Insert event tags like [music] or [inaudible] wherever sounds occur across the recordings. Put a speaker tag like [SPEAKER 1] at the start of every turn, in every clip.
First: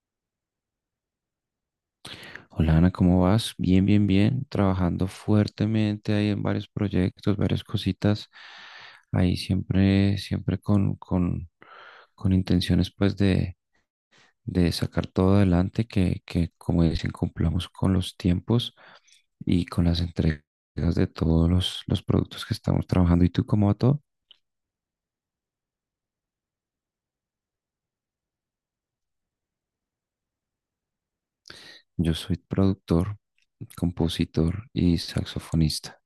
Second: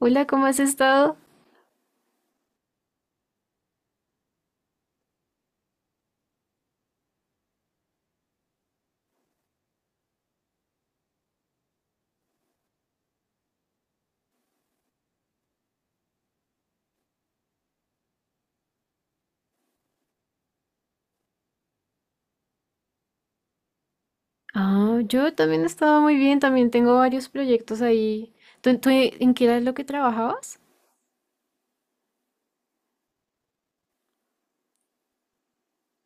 [SPEAKER 1] Hola, ¿cómo has estado?
[SPEAKER 2] Hola Ana, ¿cómo vas? Bien, bien, bien. Trabajando fuertemente ahí en varios proyectos, varias cositas. Ahí siempre, siempre con intenciones pues de sacar todo adelante, que como dicen, cumplamos con los tiempos y con las entregas de todos los productos que estamos trabajando. ¿Y tú cómo va todo?
[SPEAKER 1] Ah, yo también he estado muy bien, también tengo varios proyectos ahí. ¿Tú ¿en qué era lo que trabajabas?
[SPEAKER 2] Yo soy productor, compositor y saxofonista.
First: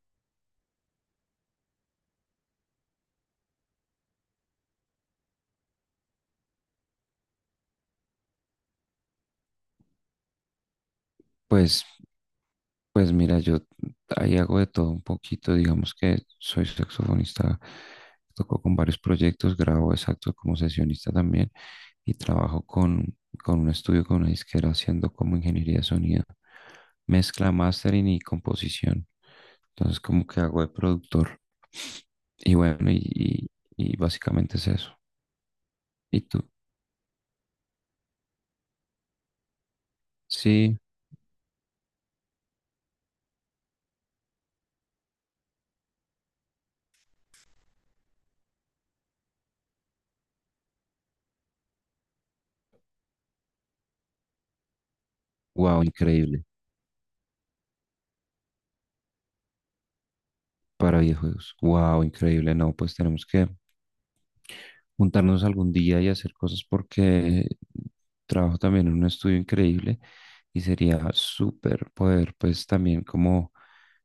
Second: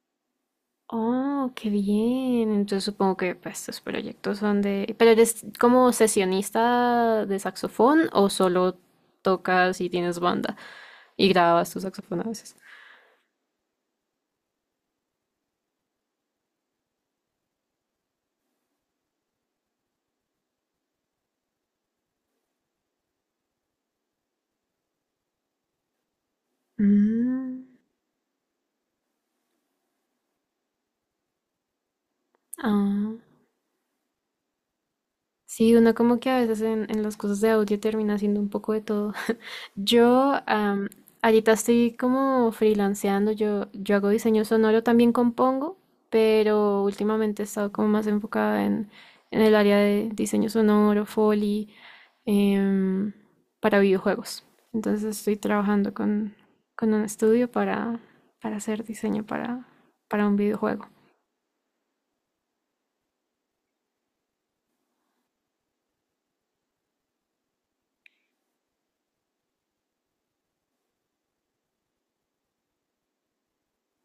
[SPEAKER 1] Oh, qué bien. Entonces supongo que pues, estos proyectos son de... ¿Pero eres como sesionista de saxofón o solo tocas y tienes banda y grabas tu
[SPEAKER 2] Pues
[SPEAKER 1] saxofón a veces?
[SPEAKER 2] Pues mira, yo ahí hago de todo un poquito, digamos que soy saxofonista, toco con varios proyectos, grabo exacto como sesionista también y trabajo con un estudio, con una disquera haciendo como ingeniería de sonido, mezcla,
[SPEAKER 1] Mm,
[SPEAKER 2] mastering y composición. Entonces como que hago de productor y bueno,
[SPEAKER 1] ah.
[SPEAKER 2] y y básicamente es eso.
[SPEAKER 1] Sí, uno como
[SPEAKER 2] ¿Y
[SPEAKER 1] que a
[SPEAKER 2] tú?
[SPEAKER 1] veces en, en las cosas de audio termina haciendo un poco de todo. [laughs] Yo
[SPEAKER 2] Sí,
[SPEAKER 1] am, ahorita estoy como freelanceando, yo hago diseño sonoro, también compongo, pero últimamente he estado como más enfocada en el área de diseño sonoro, Foley, em, para videojuegos. Entonces estoy
[SPEAKER 2] wow,
[SPEAKER 1] trabajando
[SPEAKER 2] increíble.
[SPEAKER 1] con un estudio para hacer diseño para un videojuego.
[SPEAKER 2] Para videojuegos, wow, increíble, no, pues tenemos que juntarnos algún día y hacer cosas porque trabajo también en un estudio increíble y sería súper poder pues también como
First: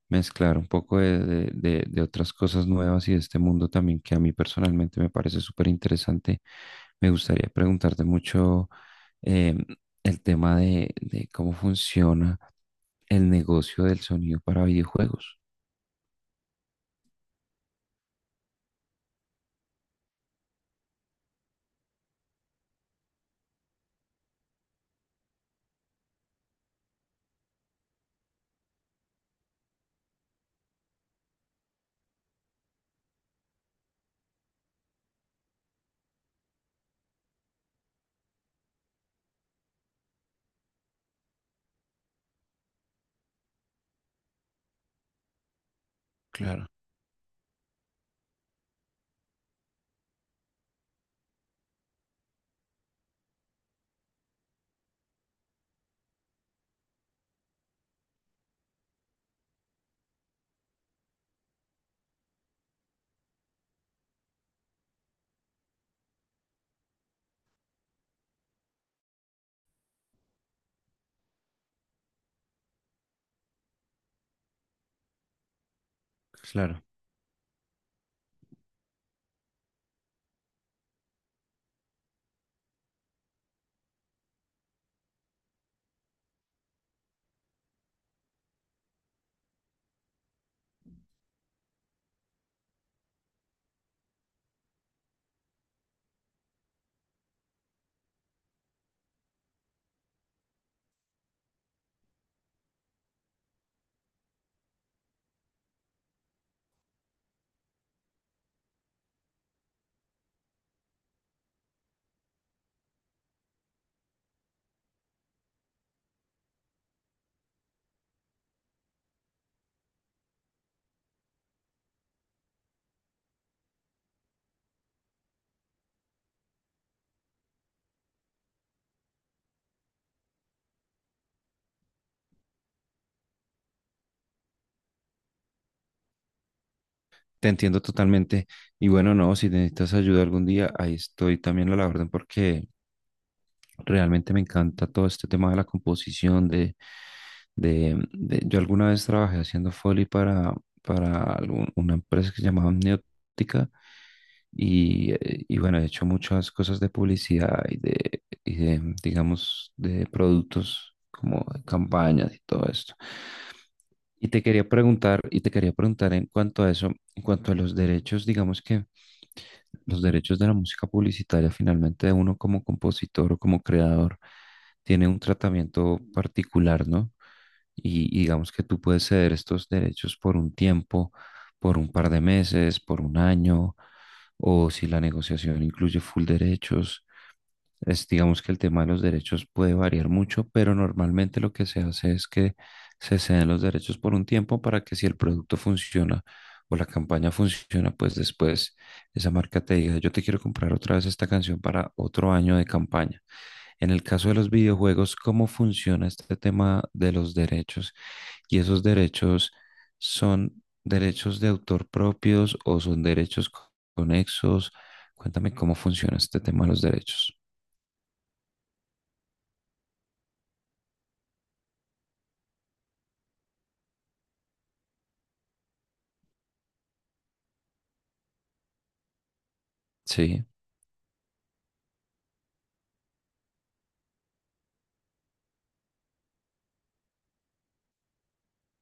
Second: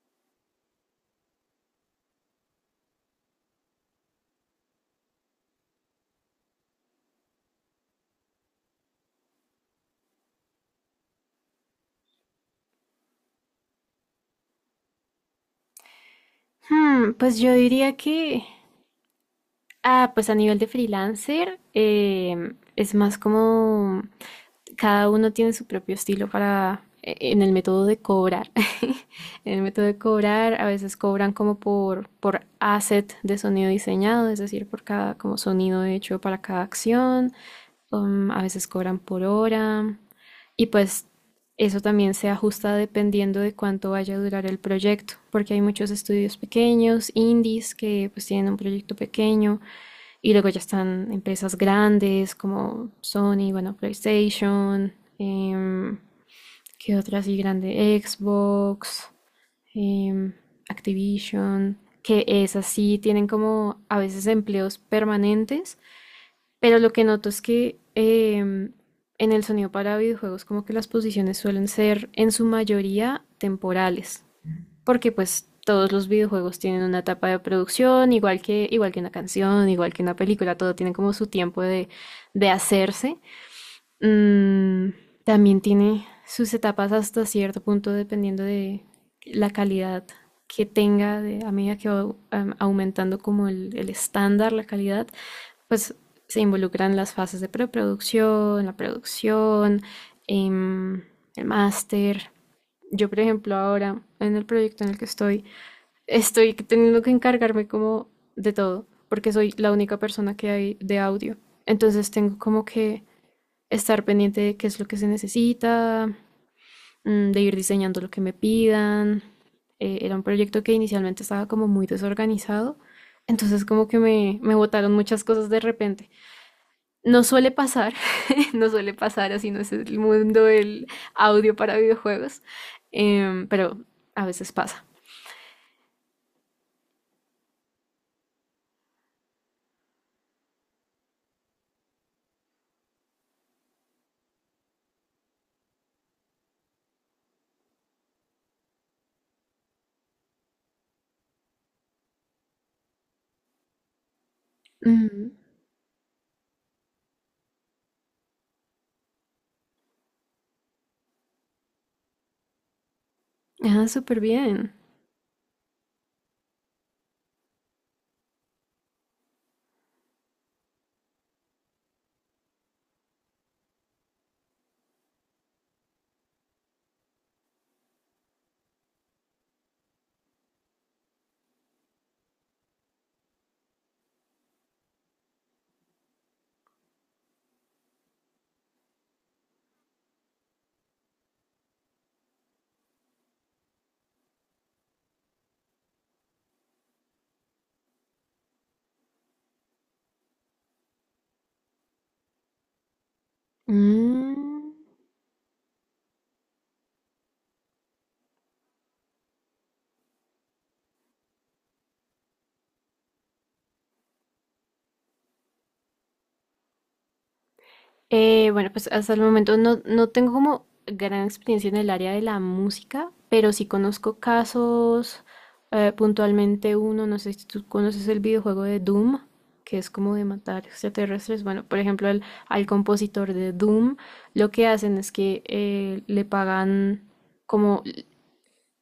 [SPEAKER 2] mezclar un poco de, de otras cosas nuevas y de este mundo también que a mí personalmente me parece súper interesante. Me gustaría preguntarte mucho em, el tema de cómo funciona el negocio del sonido para videojuegos.
[SPEAKER 1] Pues yo diría que... Ah, pues a nivel de freelancer, es más como cada uno tiene su propio estilo para en el método de cobrar. [laughs] En el método de cobrar, a veces cobran como por asset de sonido diseñado, es decir, por cada como sonido hecho para cada acción. A veces cobran por hora. Y pues eso también se ajusta dependiendo de cuánto vaya a durar el proyecto, porque hay muchos estudios
[SPEAKER 2] Claro,
[SPEAKER 1] pequeños, indies, que pues tienen un proyecto pequeño, y luego ya están empresas grandes como Sony, bueno, PlayStation, em, ¿qué otra así grande? Xbox, em, Activision, que esas sí tienen como a veces empleos permanentes, pero lo que noto es que en el sonido para videojuegos como que las posiciones suelen ser en su mayoría temporales porque pues todos los videojuegos tienen
[SPEAKER 2] claro.
[SPEAKER 1] una etapa de producción, igual que una canción, igual que una película, todo tiene como su tiempo de hacerse. Mm, también tiene sus etapas hasta cierto punto dependiendo de la calidad que tenga de, a medida que va aumentando como el estándar, la calidad, pues se involucran las fases de preproducción, la producción, em, el máster. Yo, por ejemplo, ahora en el proyecto en el que estoy, estoy teniendo que encargarme como de todo, porque soy la única persona que hay de audio. Entonces tengo como que estar pendiente de qué es lo que se necesita, mm, de ir diseñando lo que me pidan. Era un proyecto que inicialmente estaba como muy desorganizado, entonces como que me botaron muchas cosas de repente. No suele pasar, [laughs] no suele pasar, así no es el mundo del audio para videojuegos, pero a veces pasa.
[SPEAKER 2] Te entiendo totalmente. Y bueno, no, si necesitas ayuda algún día, ahí estoy también a la orden porque realmente me encanta todo este tema de la composición, de, yo alguna vez trabajé haciendo Foley para una empresa que se llamaba Amniótica
[SPEAKER 1] Ujú.
[SPEAKER 2] y bueno, he hecho muchas cosas de publicidad y de, digamos, de productos como de campañas y todo esto.
[SPEAKER 1] Ah, súper
[SPEAKER 2] Y te quería
[SPEAKER 1] bien.
[SPEAKER 2] preguntar, y te quería preguntar en cuanto a eso, en cuanto a los derechos, digamos que los derechos de la música publicitaria, finalmente uno como compositor o como creador tiene un tratamiento particular, ¿no? Y digamos que tú puedes ceder estos derechos por un tiempo, por un par de meses, por un año, o si la negociación incluye full derechos. Es, digamos que el tema de los derechos puede variar mucho, pero normalmente lo que se hace es que se ceden los derechos por un tiempo para que si el producto funciona o la campaña funciona, pues después esa marca te diga, yo te quiero comprar otra vez esta canción para otro año de campaña. En el caso de los
[SPEAKER 1] Mm.
[SPEAKER 2] videojuegos, ¿cómo funciona este tema de los derechos? ¿Y esos derechos son derechos de autor propios o son derechos conexos? Cuéntame cómo funciona este tema de los derechos.
[SPEAKER 1] Bueno, pues hasta el momento no tengo como gran experiencia en el área de la música, pero sí conozco casos, puntualmente uno, no sé si tú conoces el videojuego de Doom, que es como de
[SPEAKER 2] Sí,
[SPEAKER 1] matar extraterrestres. Bueno, por ejemplo, al compositor de Doom, lo que hacen es que le pagan como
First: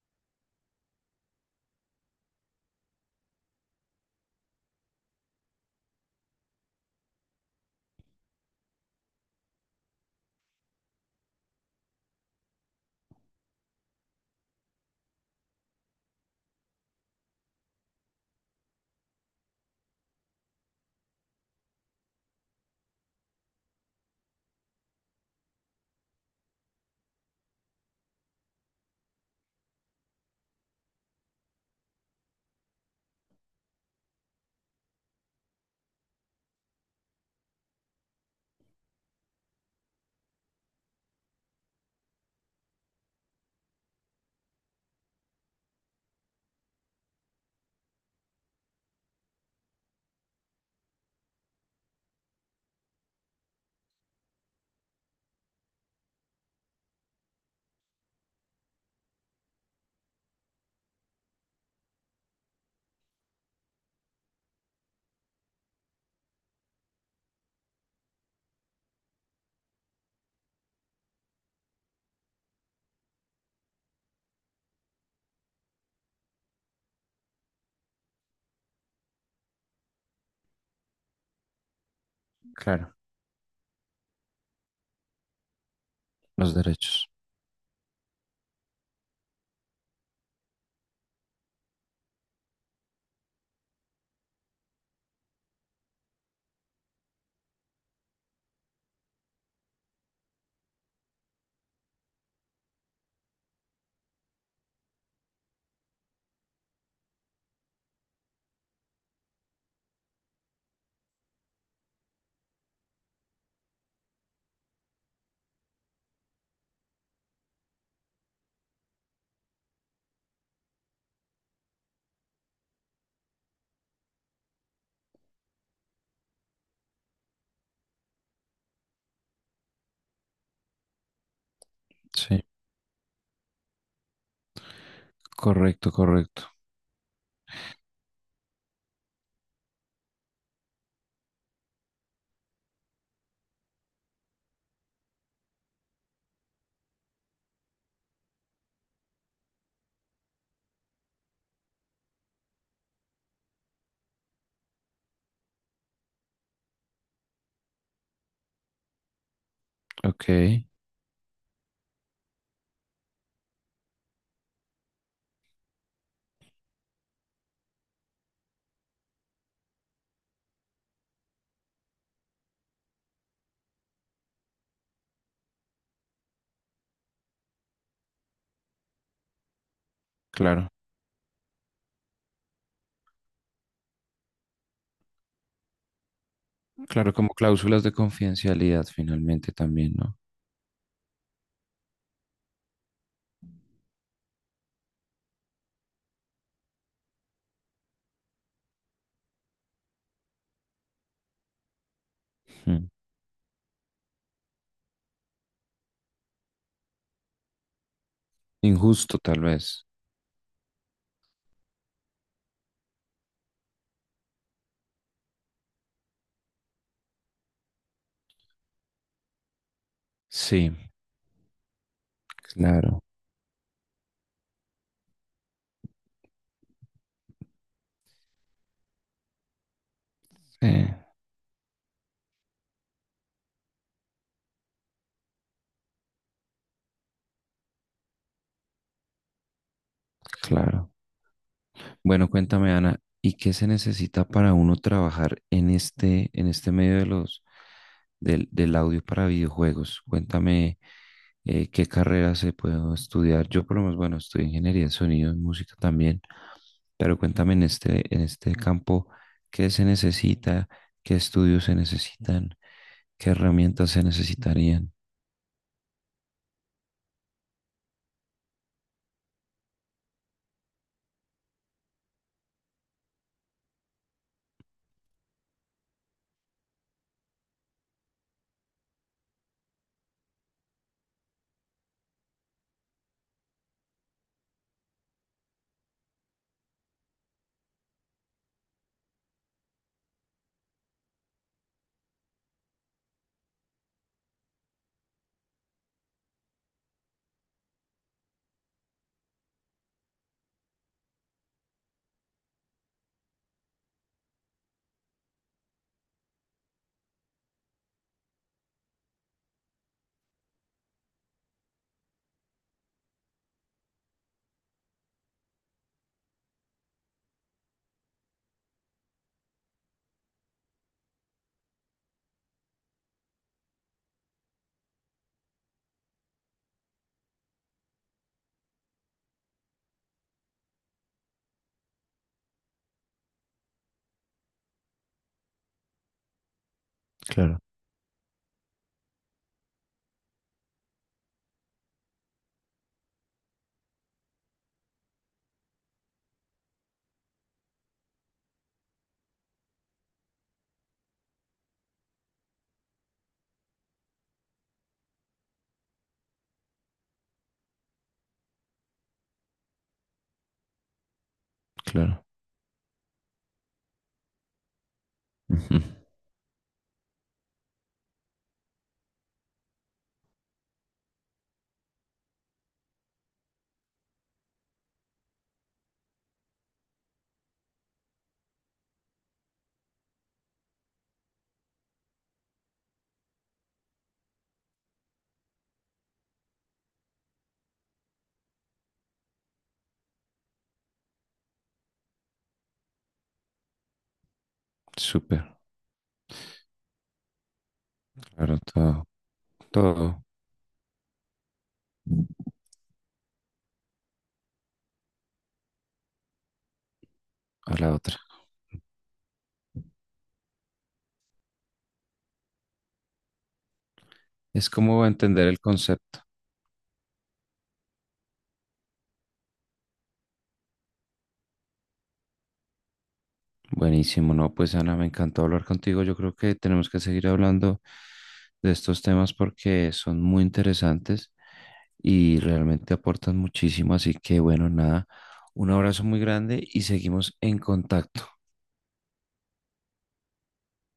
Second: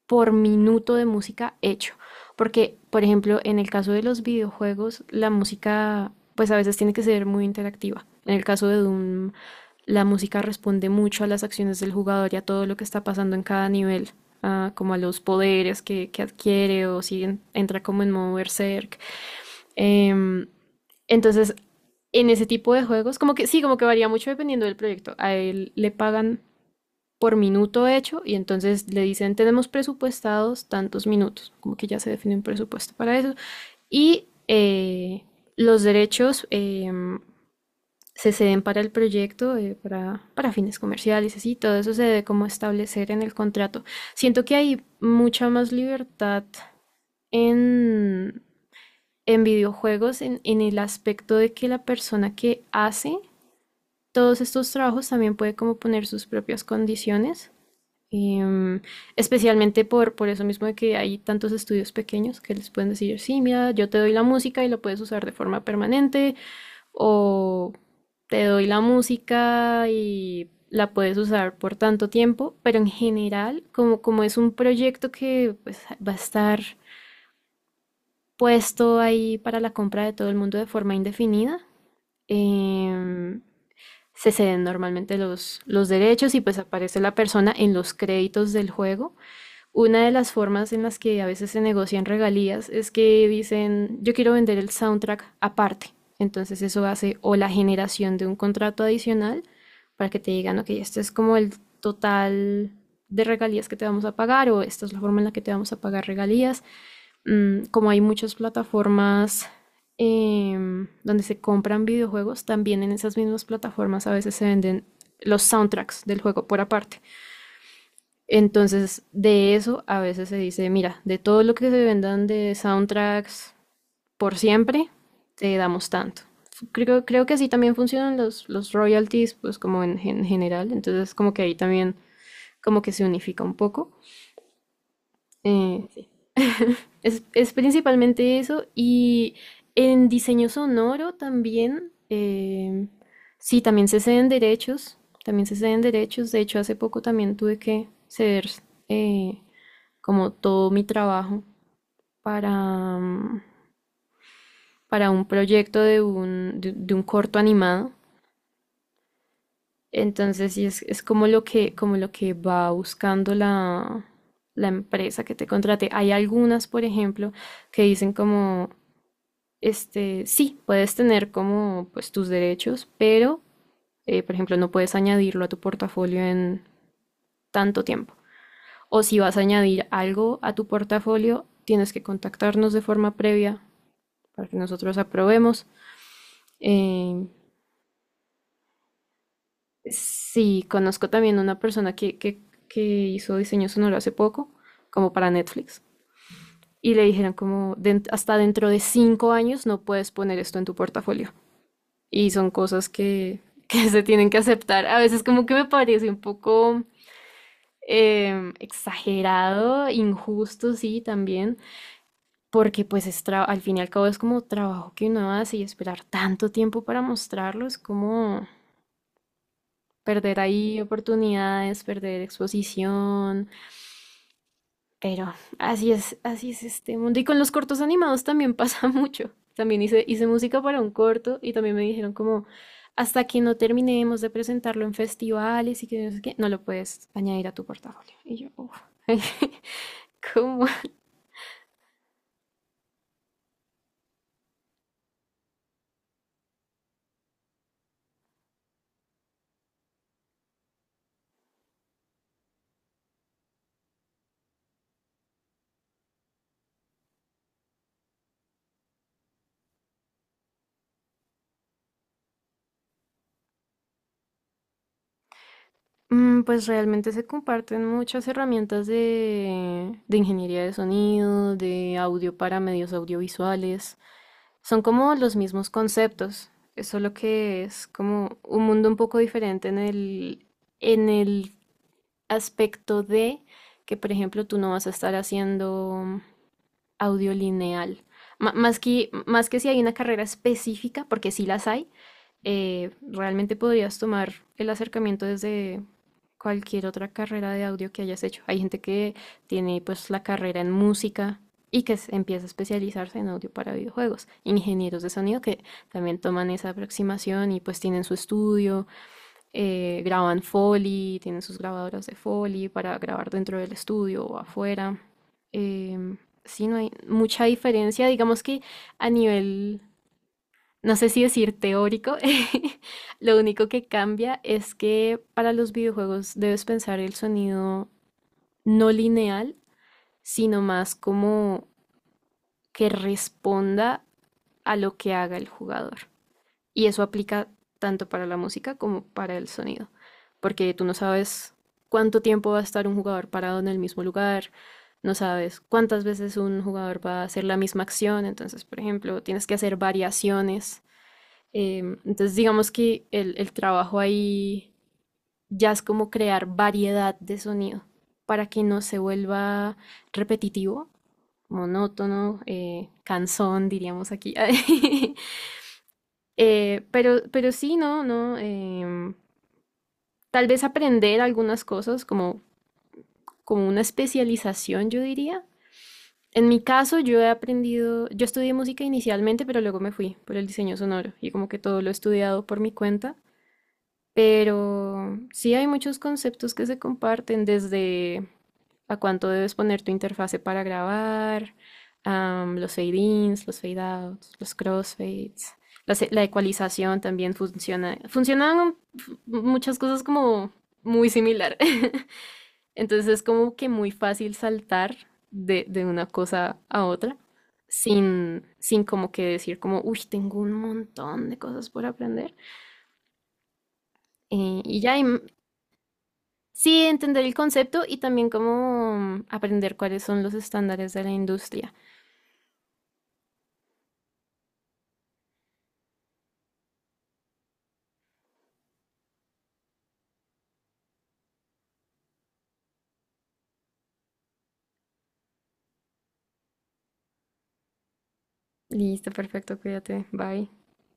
[SPEAKER 1] por minuto de música hecho. Porque, por ejemplo, en el caso de los videojuegos, la música pues a veces tiene que ser muy interactiva. En el caso de Doom, la música responde mucho a las acciones del jugador y a todo lo que está pasando en cada nivel, ah, como a los poderes que adquiere o si entra como en modo berserk. Em, entonces, en ese tipo de juegos, como que sí, como que varía mucho dependiendo del proyecto. A él le pagan por minuto hecho y entonces le dicen tenemos presupuestados tantos minutos, como que ya se define un presupuesto para eso. Y los derechos se ceden para el proyecto, para fines comerciales, así, todo eso se debe como establecer en el contrato. Siento que hay mucha más libertad en, en videojuegos en el aspecto de que la persona que hace todos estos trabajos también puede como poner sus propias condiciones. Em, Especialmente por eso mismo de que hay tantos estudios pequeños que les pueden decir, sí, mira, yo te doy la música y la puedes usar de forma permanente, o te doy la música y la puedes usar por tanto tiempo, pero en general, como, como es un proyecto que pues, va a estar puesto ahí para la compra de todo el mundo de forma indefinida,
[SPEAKER 2] claro.
[SPEAKER 1] em, se ceden normalmente los derechos y
[SPEAKER 2] Los
[SPEAKER 1] pues aparece
[SPEAKER 2] derechos.
[SPEAKER 1] la persona en los créditos del juego. Una de las formas en las que a veces se negocian regalías es que dicen, yo quiero vender el soundtrack aparte. Entonces eso hace o la generación de un contrato adicional para que te digan, ok, este es como el total de regalías que te vamos a pagar o esta es la forma en la que te vamos a pagar regalías. Mm, como hay muchas plataformas donde se compran videojuegos, también en esas mismas plataformas a veces se venden los soundtracks del juego por aparte. Entonces, de eso a veces se dice, mira, de todo lo que se vendan de soundtracks por siempre, te damos tanto. Creo que así también funcionan los royalties, pues como en general. Entonces, como que ahí también
[SPEAKER 2] Sí,
[SPEAKER 1] como que se unifica un poco.
[SPEAKER 2] correcto,
[SPEAKER 1] Sí.
[SPEAKER 2] correcto.
[SPEAKER 1] [laughs] Es principalmente eso. Y en diseño sonoro también, sí, también se ceden derechos, también se ceden derechos. De hecho, hace poco también tuve que ceder eh, como todo mi trabajo para, para un proyecto de un, de un corto animado.
[SPEAKER 2] Ok,
[SPEAKER 1] Entonces, sí, es como lo que va buscando la, la empresa que te contrate. Hay algunas, por ejemplo, que dicen como, este, sí, puedes tener como pues tus derechos, pero, por ejemplo, no puedes añadirlo a tu portafolio en tanto tiempo. O si vas a añadir algo a tu
[SPEAKER 2] claro.
[SPEAKER 1] portafolio, tienes que contactarnos de forma previa para que nosotros aprobemos.
[SPEAKER 2] Claro,
[SPEAKER 1] Eh,
[SPEAKER 2] como cláusulas de confidencialidad finalmente también, ¿no?
[SPEAKER 1] sí, conozco también una persona que hizo diseño sonoro hace poco, como para Netflix, y le dijeron como "Den- hasta dentro de 5 años no puedes poner esto en tu portafolio". Y son cosas
[SPEAKER 2] Mm.
[SPEAKER 1] que [laughs] se tienen que aceptar. A veces como que me parece un poco
[SPEAKER 2] Injusto tal vez.
[SPEAKER 1] exagerado, injusto, sí, también, porque pues es al fin y al cabo es como trabajo que uno hace y esperar tanto tiempo para mostrarlo, es como... Perder
[SPEAKER 2] Sí,
[SPEAKER 1] ahí oportunidades, perder
[SPEAKER 2] claro.
[SPEAKER 1] exposición, pero así es este mundo. Y con los cortos animados también pasa [laughs] mucho. También hice música para
[SPEAKER 2] Sí,
[SPEAKER 1] un corto y también me dijeron como, hasta que no terminemos de presentarlo en festivales y que no sé qué, no lo puedes añadir a tu portafolio. Y yo, uff, [laughs] ¿cómo?
[SPEAKER 2] claro. Bueno, cuéntame, Ana, ¿y qué se necesita para uno trabajar en este medio de los, del, del audio para videojuegos? Cuéntame, qué carrera se puede estudiar. Yo por lo menos, bueno, estudio ingeniería de sonido, en música también, pero cuéntame en este campo, ¿qué se necesita? ¿Qué estudios se necesitan? ¿Qué herramientas se necesitarían?
[SPEAKER 1] Mm, pues realmente se comparten muchas herramientas de ingeniería de sonido, de audio para medios audiovisuales. Son como los mismos conceptos, es solo que es como un mundo un poco diferente en en el aspecto de que, por ejemplo, tú no vas a estar haciendo audio lineal. Más que más que si hay una carrera específica, porque sí las hay, realmente podrías tomar el acercamiento desde cualquier otra carrera de audio que hayas hecho. Hay gente que tiene pues la carrera en música y que empieza a especializarse en audio para videojuegos. Ingenieros de sonido que también toman esa aproximación y pues tienen su estudio, graban Foley, tienen sus grabadoras de Foley para grabar dentro del estudio o afuera. Em, sí, no hay mucha diferencia. Digamos que a nivel no sé si decir teórico, [laughs] lo único que cambia es que para los videojuegos debes pensar el sonido no lineal, sino más como que responda a lo que haga el jugador. Y eso aplica
[SPEAKER 2] Claro,
[SPEAKER 1] tanto para la música como para el sonido, porque tú no sabes cuánto tiempo va a estar un jugador parado en el mismo lugar, no sabes cuántas veces un jugador va a hacer la misma acción, entonces, por ejemplo, tienes que hacer variaciones. Entonces digamos que el trabajo ahí ya es como crear variedad de sonido para que no se vuelva repetitivo,
[SPEAKER 2] claro.
[SPEAKER 1] monótono, cansón, diríamos aquí. [laughs]
[SPEAKER 2] Ujú.
[SPEAKER 1] Pero sí, no, no. Tal vez aprender algunas cosas como, como una especialización, yo diría. En mi caso, yo he aprendido, yo estudié música inicialmente, pero luego me fui por el diseño sonoro y como que todo lo he estudiado por mi cuenta. Pero sí hay muchos conceptos que se comparten desde a cuánto debes poner tu interfase para grabar, los fade-ins, los fade-outs, los
[SPEAKER 2] Súper,
[SPEAKER 1] crossfades, la ecualización también funciona.
[SPEAKER 2] claro,
[SPEAKER 1] Funcionan
[SPEAKER 2] todo,
[SPEAKER 1] muchas cosas
[SPEAKER 2] todo
[SPEAKER 1] como muy similar. [laughs] Entonces es como que muy fácil saltar de una cosa a otra
[SPEAKER 2] a la otra.
[SPEAKER 1] sin, sin como que decir como, uy, tengo un montón de cosas por aprender. Eh,
[SPEAKER 2] Es
[SPEAKER 1] y ya, y
[SPEAKER 2] como entender el concepto.
[SPEAKER 1] Sí, entender el concepto y también cómo mm, aprender cuáles son los estándares de la industria.
[SPEAKER 2] Buenísimo, no, pues Ana, me encantó hablar contigo. Yo creo que tenemos que seguir hablando de estos temas porque son muy interesantes y realmente aportan muchísimo. Así que bueno, nada, un abrazo muy grande y seguimos en contacto.
[SPEAKER 1] Listo, perfecto, cuídate, bye.